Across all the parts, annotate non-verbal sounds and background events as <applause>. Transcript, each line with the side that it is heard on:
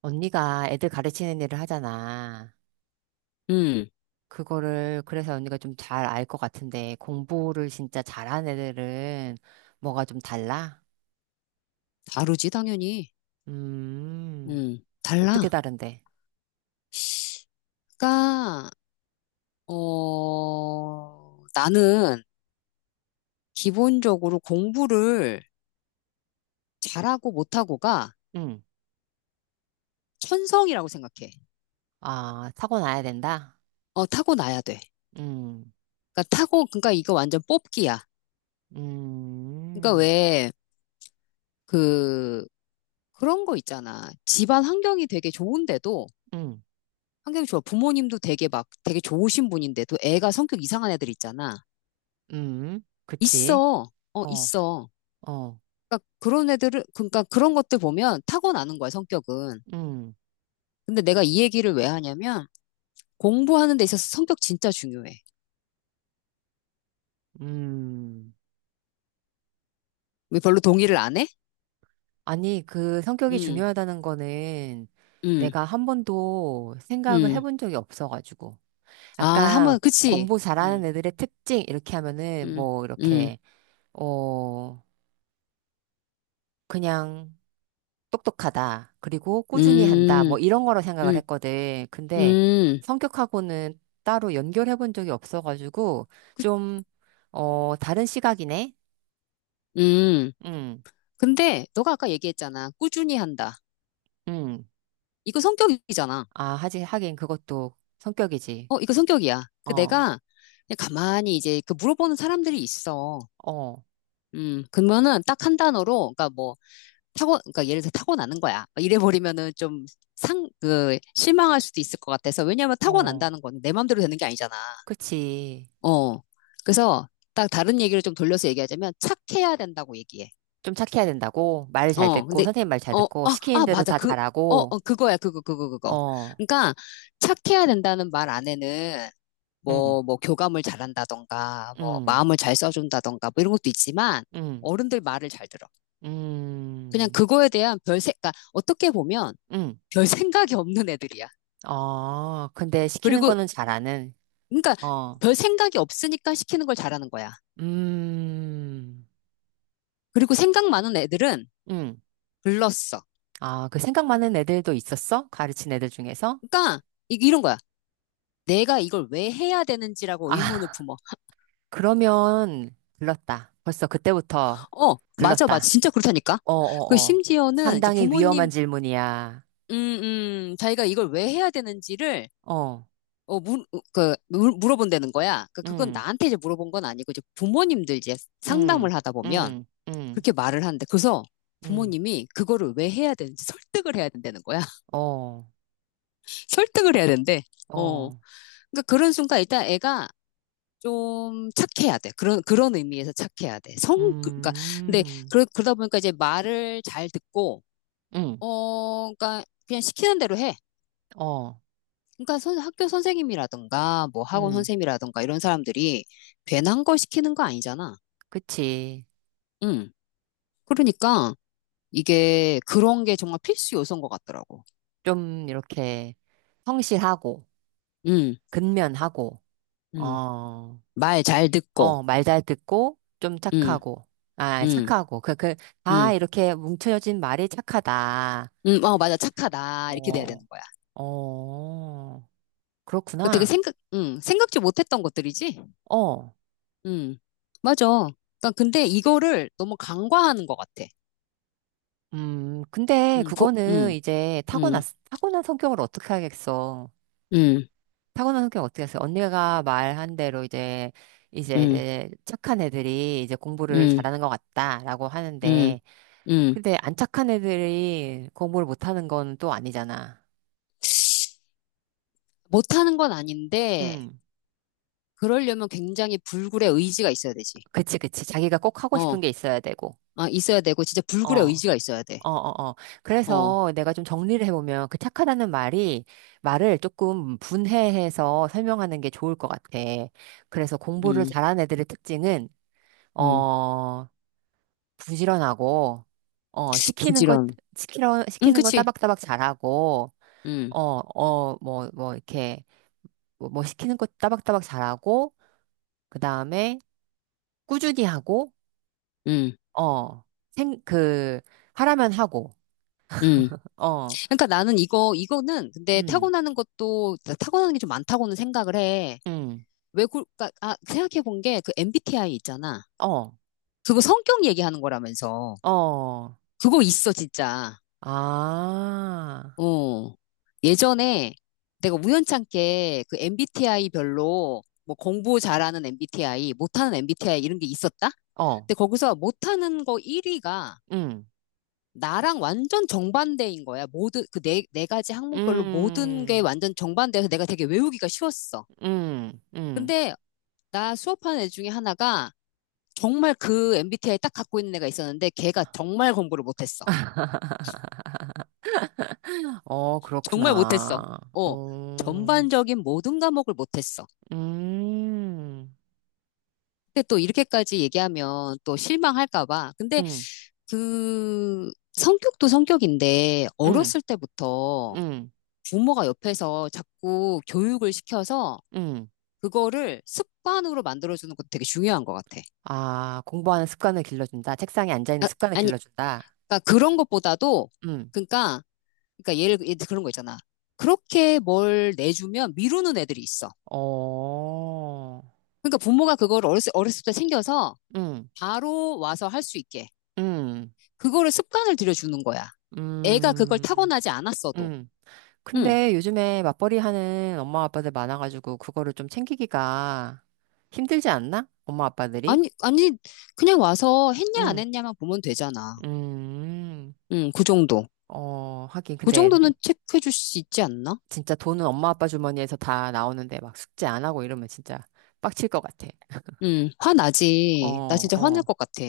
right: 언니가 애들 가르치는 일을 하잖아.
left: 음,
right: 그거를, 그래서 언니가 좀 잘 알 것 같은데, 공부를 진짜 잘하는 애들은 뭐가 좀 달라?
left: 다르지, 당연히.
right: 음, 어떻게
left: 달라.
right: 다른데?
left: 그러니까, 나는 기본적으로 공부를 잘하고 못하고가
right: 응.
left: 천성이라고 생각해.
right: 아, 사고 나야 된다?
left: 타고나야 돼.
right: 응,
left: 그러니까 이거 완전 뽑기야. 그러니까
right: 음,
left: 왜, 그, 그런 거 있잖아. 집안 환경이 되게 좋은데도,
right: 음, 음,
left: 환경이 좋아. 부모님도 되게 막, 되게 좋으신 분인데도 애가 성격 이상한 애들 있잖아.
right: 그치.
left: 있어.
right: 어,
left: 있어.
right: 어,
left: 그러니까 그런 애들을, 그러니까 그런 것들 보면 타고나는 거야, 성격은.
right: 음,
left: 근데 내가 이 얘기를 왜 하냐면 공부하는 데 있어서 성격 진짜 중요해.
right: 음.
left: 왜 별로 동의를 안 해?
right: 아니, 그 성격이
left: 음,
right: 중요하다는 거는
left: 음,
right: 내가 한 번도 생각을
left: 음.
right: 해본 적이 없어가지고.
left: 아, 한번,
right: 아까
left: 그치?
right: 공부
left: 음,
right: 잘하는 애들의 특징 이렇게 하면은
left: 음,
right: 뭐
left: 음,
right: 이렇게 어 그냥 똑똑하다. 그리고 꾸준히 한다.
left: 음,
right: 뭐 이런 거로 생각을
left: 음,
right: 했거든. 근데
left: 음.
right: 성격하고는 따로 연결해 본 적이 없어가지고 좀 어 다른 시각이네.
left: 음.
right: 응.
left: 근데 너가 아까 얘기했잖아. 꾸준히 한다.
right: 응.
left: 이거 성격이잖아.
right: 아, 하지 하긴 그것도 성격이지.
left: 어, 이거 성격이야. 그
right: 어.
left: 내가 그냥 가만히 이제 그 물어보는 사람들이 있어.
right: 어.
left: 그러면은 딱 한 단어로, 그러니까 뭐, 그러니까 예를 들어 타고나는 거야. 이래버리면은 좀 실망할 수도 있을 것 같아서. 왜냐하면
right: 어.
left: 타고난다는 건 내 마음대로 되는 게 아니잖아.
right: 그치.
left: 어. 그래서 딱 다른 얘기를 좀 돌려서 얘기하자면 착해야 된다고 얘기해.
right: 좀 착해야 된다고. 말 잘
left: 어.
right: 듣고
left: 근데,
right: 선생님 말 잘 듣고 시키는 대로
left: 맞아.
right: 다 잘하고
left: 그거야. 그거, 그거, 그거.
right: 어.
left: 그러니까 착해야 된다는 말 안에는
right: 음,
left: 뭐, 뭐, 교감을 잘한다던가, 뭐,
right: 음,
left: 마음을 잘 써준다던가, 뭐 이런 것도 있지만
right: 음,
left: 어른들 말을 잘 들어. 그냥
right: 음,
left: 그거에 대한 별색, 그러니까 어떻게 보면
right: 음.
left: 별 생각이 없는 애들이야.
right: 어, 근데 시키는
left: 그리고,
right: 거는 잘하는,
left: 그러니까
right: 어,
left: 별 생각이 없으니까 시키는 걸 잘하는 거야.
right: 음,
left: 그리고 생각 많은 애들은
right: 음.
left: 글렀어.
right: 아, 그 생각 많은 애들도 있었어? 가르친 애들 중에서?
left: 그러니까 이런 거야. 내가 이걸 왜 해야 되는지라고
right: 아,
left: 의문을
right: <laughs>
left: 품어.
right: 그러면 글렀다. 벌써 그때부터
left: 어, 맞아, 맞아.
right: 글렀다.
left: 진짜 그렇다니까.
right: 어, 어,
left: 그
right: 어.
left: 심지어는 이제
right: 상당히 위험한
left: 부모님,
right: 질문이야.
left: 자기가 이걸 왜 해야 되는지를
right: 어,
left: 어, 물, 어, 그, 물- 물어본다는 거야. 그, 그건
right: 음,
left: 나한테 이제 물어본 건 아니고, 이제 부모님들 이제
right: 음,
left: 상담을 하다 보면,
right: 음, 음,
left: 그렇게 말을 하는데 그래서
right: 음.
left: 부모님이 그거를 왜 해야 되는지 설득을 해야 된다는 거야. <laughs>
right: 어,
left: 설득을 해야 된대. 어.
right: 어,
left: 그러니까 그런 순간 일단 애가 좀 착해야 돼. 그런 의미에서 착해야 돼. 성 그러니까 근데
right: 음,
left: 그러다 보니까 이제 말을 잘 듣고
right: 음,
left: 그러니까 그냥 시키는 대로 해.
right: 어.
left: 그러니까 학교 선생님이라든가 뭐 학원
right: 음,
left: 선생님이라든가 이런 사람들이 괜한 걸 시키는 거 아니잖아.
right: 그치.
left: 응. 그러니까 이게 그런 게 정말 필수 요소인 것 같더라고.
right: 좀 이렇게 성실하고,
left: 응.
right: 근면하고,
left: 응.
right: 어,
left: 말 잘 듣고,
right: 어, 말 잘 듣고, 좀
left: 응,
right: 착하고, 아,
left: 응,
right: 착하고, 다
left: 응,
right: 이렇게 뭉쳐진 말이 착하다.
left: 응, 어, 맞아, 착하다. 이렇게 돼야 되는
right: 어,
left: 거야.
right: 어,
left: 그 되게
right: 그렇구나.
left: 생각, 응, 생각지 못했던 것들이지?
right: 어,
left: 응, 맞아. 그러니까 근데 이거를 너무 간과하는 것 같아.
right: 근데
left: 응,
right: 그거는
left: 응,
right: 이제 타고났,
left: 응,
right: 타고난 성격을 어떻게 하겠어.
left: 응,
right: 타고난 성격 어떻게 했어요? 언니가 말한 대로 이제, 이제,
left: 응,
right: 이제 착한 애들이 이제 공부를
left: 응,
right: 잘하는 것 같다라고
left: 응,
right: 하는데,
left: 응.
right: 근데 안 착한 애들이 공부를 못하는 건 또 아니잖아.
left: 못하는 건 아닌데,
right: 음
left: 그러려면 굉장히 불굴의 의지가 있어야 되지.
right: 그치, 그치. 자기가 꼭 하고
left: 어,
right: 싶은 게 있어야 되고.
left: 아, 있어야 되고, 진짜 불굴의
right: 어.
left: 의지가 있어야 돼.
right: 어, 어, 어.
left: 어,
right: 그래서 내가 좀 정리를 해보면 그 착하다는 말이 말을 조금 분해해서 설명하는 게 좋을 것 같아. 그래서 공부를
left: 음,
right: 잘하는 애들의 특징은,
left: 음,
right: 어, 부지런하고, 어, 시키는 것,
left: 부지런. 응,
right: 시키는 거
left: 그치.
right: 따박따박 잘하고,
left: 응,
right: 어, 어, 이렇게, 뭐 시키는 것 따박따박 잘하고, 그 다음에 꾸준히 하고,
left: 응,
right: 어, 생, 그, 하라면 하고,
left: 응.
right: 어,
left: 그러니까 나는 이거는 근데
right: 음,
left: 타고나는 것도, 타고나는 게 좀 많다고는 생각을 해.
right: 음,
left: 왜, 생각해 본 게 그 MBTI 있잖아.
right: 어,
left: 그거 성격 얘기하는 거라면서.
right: 어,
left: 그거 있어, 진짜.
right: 아,
left: 어. 예전에 내가 우연찮게 그 MBTI 별로 뭐 공부 잘하는 MBTI, 못하는 MBTI 이런 게 있었다?
right: 어,
left: 근데 거기서 못하는 거 1위가
right: 음,
left: 나랑 완전 정반대인 거야. 모든, 그 네 가지 항목별로 모든 게
right: 음,
left: 완전 정반대여서 내가 되게 외우기가 쉬웠어.
right: 음.
left: 근데 나 수업하는 애 중에 하나가 정말 그 MBTI 딱 갖고 있는 애가 있었는데 걔가 정말 공부를 못했어.
right: <laughs> 어,
left: 정말 못했어.
right: 그렇구나.
left: 어,
right: 어.
left: 전반적인 모든 과목을 못했어.
right: 음,
left: 근데 또 이렇게까지 얘기하면 또 실망할까 봐. 근데
right: 음,
left: 그 성격도 성격인데
right: 음,
left: 어렸을 때부터
right: 음,
left: 부모가 옆에서 자꾸 교육을 시켜서
right: 음.
left: 그거를 습관으로 만들어주는 것도 되게 중요한 것 같아.
right: 아, 공부하는 습관을 길러준다. 책상에 앉아있는
left: 아,
right: 습관을
left: 아니,
right: 길러준다.
left: 그러니까 그런 것보다도
right: 음,
left: 그러니까 그러니까 예를 그런 거 있잖아. 그렇게 뭘 내주면 미루는 애들이 있어.
right: 어,
left: 그러니까 부모가 그걸 어렸을 때 챙겨서
right: 음,
left: 바로 와서 할 수 있게
right: 음,
left: 그거를 습관을 들여주는 거야. 애가 그걸
right: 음,
left: 타고나지 않았어도.
right: 음.
left: 응.
right: 근데 요즘에 맞벌이 하는 엄마 아빠들 많아가지고 그거를 좀 챙기기가 힘들지 않나? 엄마 아빠들이?
left: 아니, 아니, 그냥 와서 했냐 안
right: 음,
left: 했냐만 보면 되잖아.
right: 음,
left: 응, 그 정도.
right: 어, 하긴.
left: 그
right: 근데
left: 정도는 체크해 줄 수 있지 않나?
right: 진짜 돈은 엄마 아빠 주머니에서 다 나오는데 막 숙제 안 하고 이러면 진짜 빡칠 것 같아.
left: 응, 화나지. 나
right: 어,
left: 진짜 화날
right: 어,
left: 것 같아.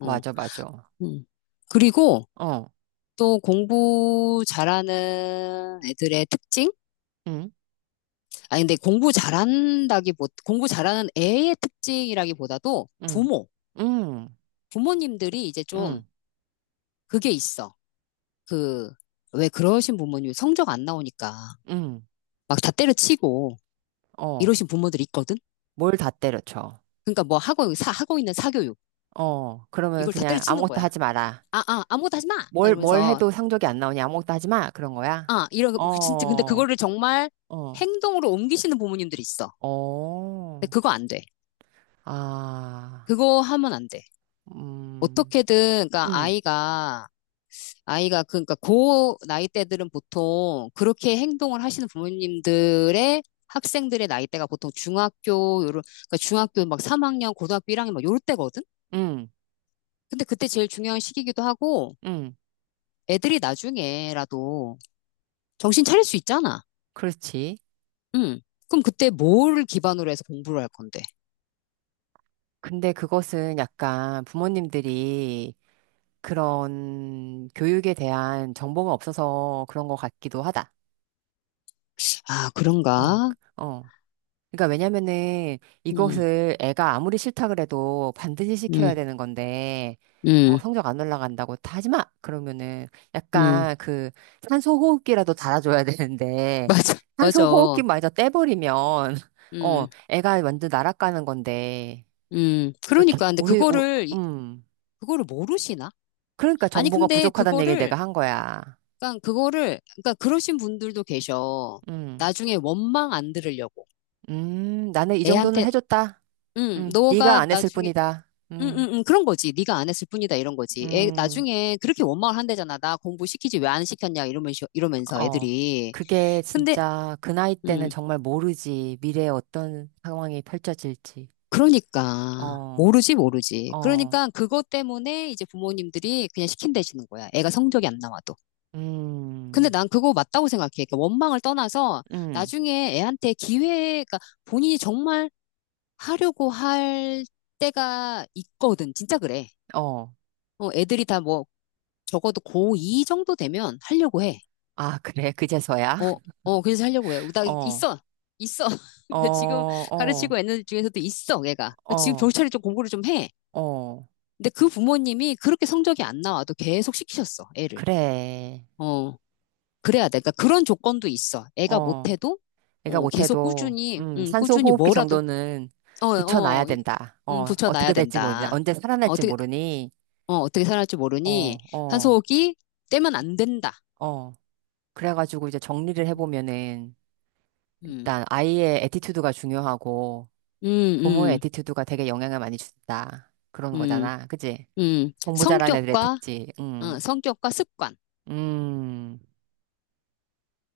left: 어,
right: 맞아, 맞아.
left: 응. 그리고
right: 어,
left: 또 공부 잘하는 애들의 특징?
right: 응,
left: 아니, 근데 공부 잘한다기, 보 공부 잘하는 애의 특징이라기보다도
right: 응, 응,
left: 부모님들이 이제 좀
right: 응,
left: 그게 있어. 그, 왜 그러신 부모님 성적 안 나오니까
right: 응,
left: 막 다 때려치고
right: 어,
left: 이러신 부모들이 있거든?
right: 뭘 다 때려쳐.
left: 그러니까 뭐 하고 있는 사교육,
right: 어, 그러면
left: 이걸 다
right: 그냥
left: 때려치는
right: 아무것도
left: 거야.
right: 하지 마라.
left: 아, 아, 아무것도 하지 마! 막
right: 뭘
left: 이러면서,
right: 해도 상적이 안 나오니 아무것도 하지 마. 그런 거야?
left: 아, 이런, 진짜, 근데
right: 어,
left: 그거를 정말
right: 어,
left: 행동으로 옮기시는 부모님들이 있어. 근데
right: 어,
left: 그거 안 돼.
right: 아,
left: 그거 하면 안 돼.
right: 음,
left: 어떻게든, 그러니까
right: 음,
left: 아이가 그러니까 고 나이대들은 보통 그렇게 행동을 하시는 부모님들의 학생들의 나이대가 보통 중학교 요런 그러니까 중학교 막 3학년, 고등학교 1학년 막 요럴 때거든.
right: 음,
left: 근데 그때 제일 중요한 시기이기도 하고
right: 음,
left: 애들이 나중에라도 정신 차릴 수 있잖아.
right: 그렇지.
left: 음. 그럼 그때 뭘 기반으로 해서 공부를 할 건데?
right: 근데 그것은 약간 부모님들이 그런 교육에 대한 정보가 없어서 그런 것 같기도 하다.
left: 아,
right: 어,
left: 그런가?
right: 그- 어. 그러니까 왜냐면은
left: 음.
right: 이것을 애가 아무리 싫다 그래도 반드시 시켜야
left: 음.
right: 되는 건데, 어,
left: 음.
right: 성적 안 올라간다고 다 하지 마! 그러면은
left: 음. <laughs>
right: 약간 그 산소 호흡기라도 달아줘야 <laughs> 되는데,
left: 맞아. 맞아.
right: 산소 호흡기마저 떼버리면, <laughs> 어,
left: 음.
right: 애가 완전 날아가는 건데,
left: 음.
right: 이렇게,
left: 그러니까 근데
right: 음.
left: 그거를 모르시나?
right: 그러니까
left: 아니,
right: 정보가
left: 근데
right: 부족하다는 얘기를 내가 한 거야.
left: 그거를 그러니까 그러신 분들도 계셔.
right: 음,
left: 나중에 원망 안 들으려고
right: 나는 이 정도는
left: 애한테
right: 해줬다.
left: 응 너가
right: 네가 안 했을
left: 나중에
right: 뿐이다.
left: 응응응 그런 거지. 네가 안 했을 뿐이다 이런 거지. 애
right: 음.
left: 나중에 그렇게 원망을 한대잖아. 나 공부 시키지 왜 안 시켰냐 이러면서
right: 어.
left: 애들이.
right: 그게
left: 근데
right: 진짜 그 나이 때는
left: 음
right: 정말 모르지. 미래에 어떤 상황이 펼쳐질지.
left: 그러니까
right: 어,
left: 모르지 모르지.
right: 어,
left: 그러니까 그것 때문에 이제 부모님들이 그냥 시킨대시는 거야. 애가 성적이 안 나와도. 근데
right: 음,
left: 난 그거 맞다고 생각해. 그러니까 원망을 떠나서
right: 음,
left: 나중에 애한테 기회가 본인이 정말 하려고 할 때가 있거든. 진짜 그래.
right: 어.
left: 어, 애들이 다 뭐, 적어도 고2 정도 되면 하려고 해.
right: 아, 그래. 그제서야?
left: 어,
right: <laughs>
left: 어, 그래서 하려고 해. 나
right: 어,
left: 있어. 있어. <laughs>
right: 어,
left: 근데 지금
right: 어,
left: 가르치고 애들 중에서도 있어, 얘가. 지금
right: 어,
left: 겨우차례 좀 공부를 좀 해.
right: 어.
left: 근데 그 부모님이 그렇게 성적이 안 나와도 계속 시키셨어, 애를.
right: 그래.
left: 어, 그래야 돼. 그러니까 그런 조건도 있어. 애가
right: 어.
left: 못해도,
right: 내가
left: 어, 계속
right: 못해도,
left: 꾸준히,
right: 산소
left: 꾸준히
right: 호흡기
left: 뭐라도,
right: 정도는
left: 어,
right: 붙여놔야
left: 어, 이-
right: 된다. 어,
left: 붙여놔야
right: 어떻게 될지 모르니.
left: 된다.
right: 언제 살아날지 모르니.
left: 어, 어떻게 살아날지 모르니
right: 어, 어,
left: 산소호흡이 떼면 안 된다.
right: 어. 그래가지고 이제 정리를 해보면은,
left: 음,
right: 일단 아이의 애티튜드가 중요하고
left: 음,
right: 부모의
left: 음,
right: 애티튜드가 되게 영향을 많이 준다. 그런
left: 음,
right: 거잖아. 그치? 공부 잘하는 애들의
left: 성격과,
right: 특징. 음.
left: 성격과 습관.
right: 음.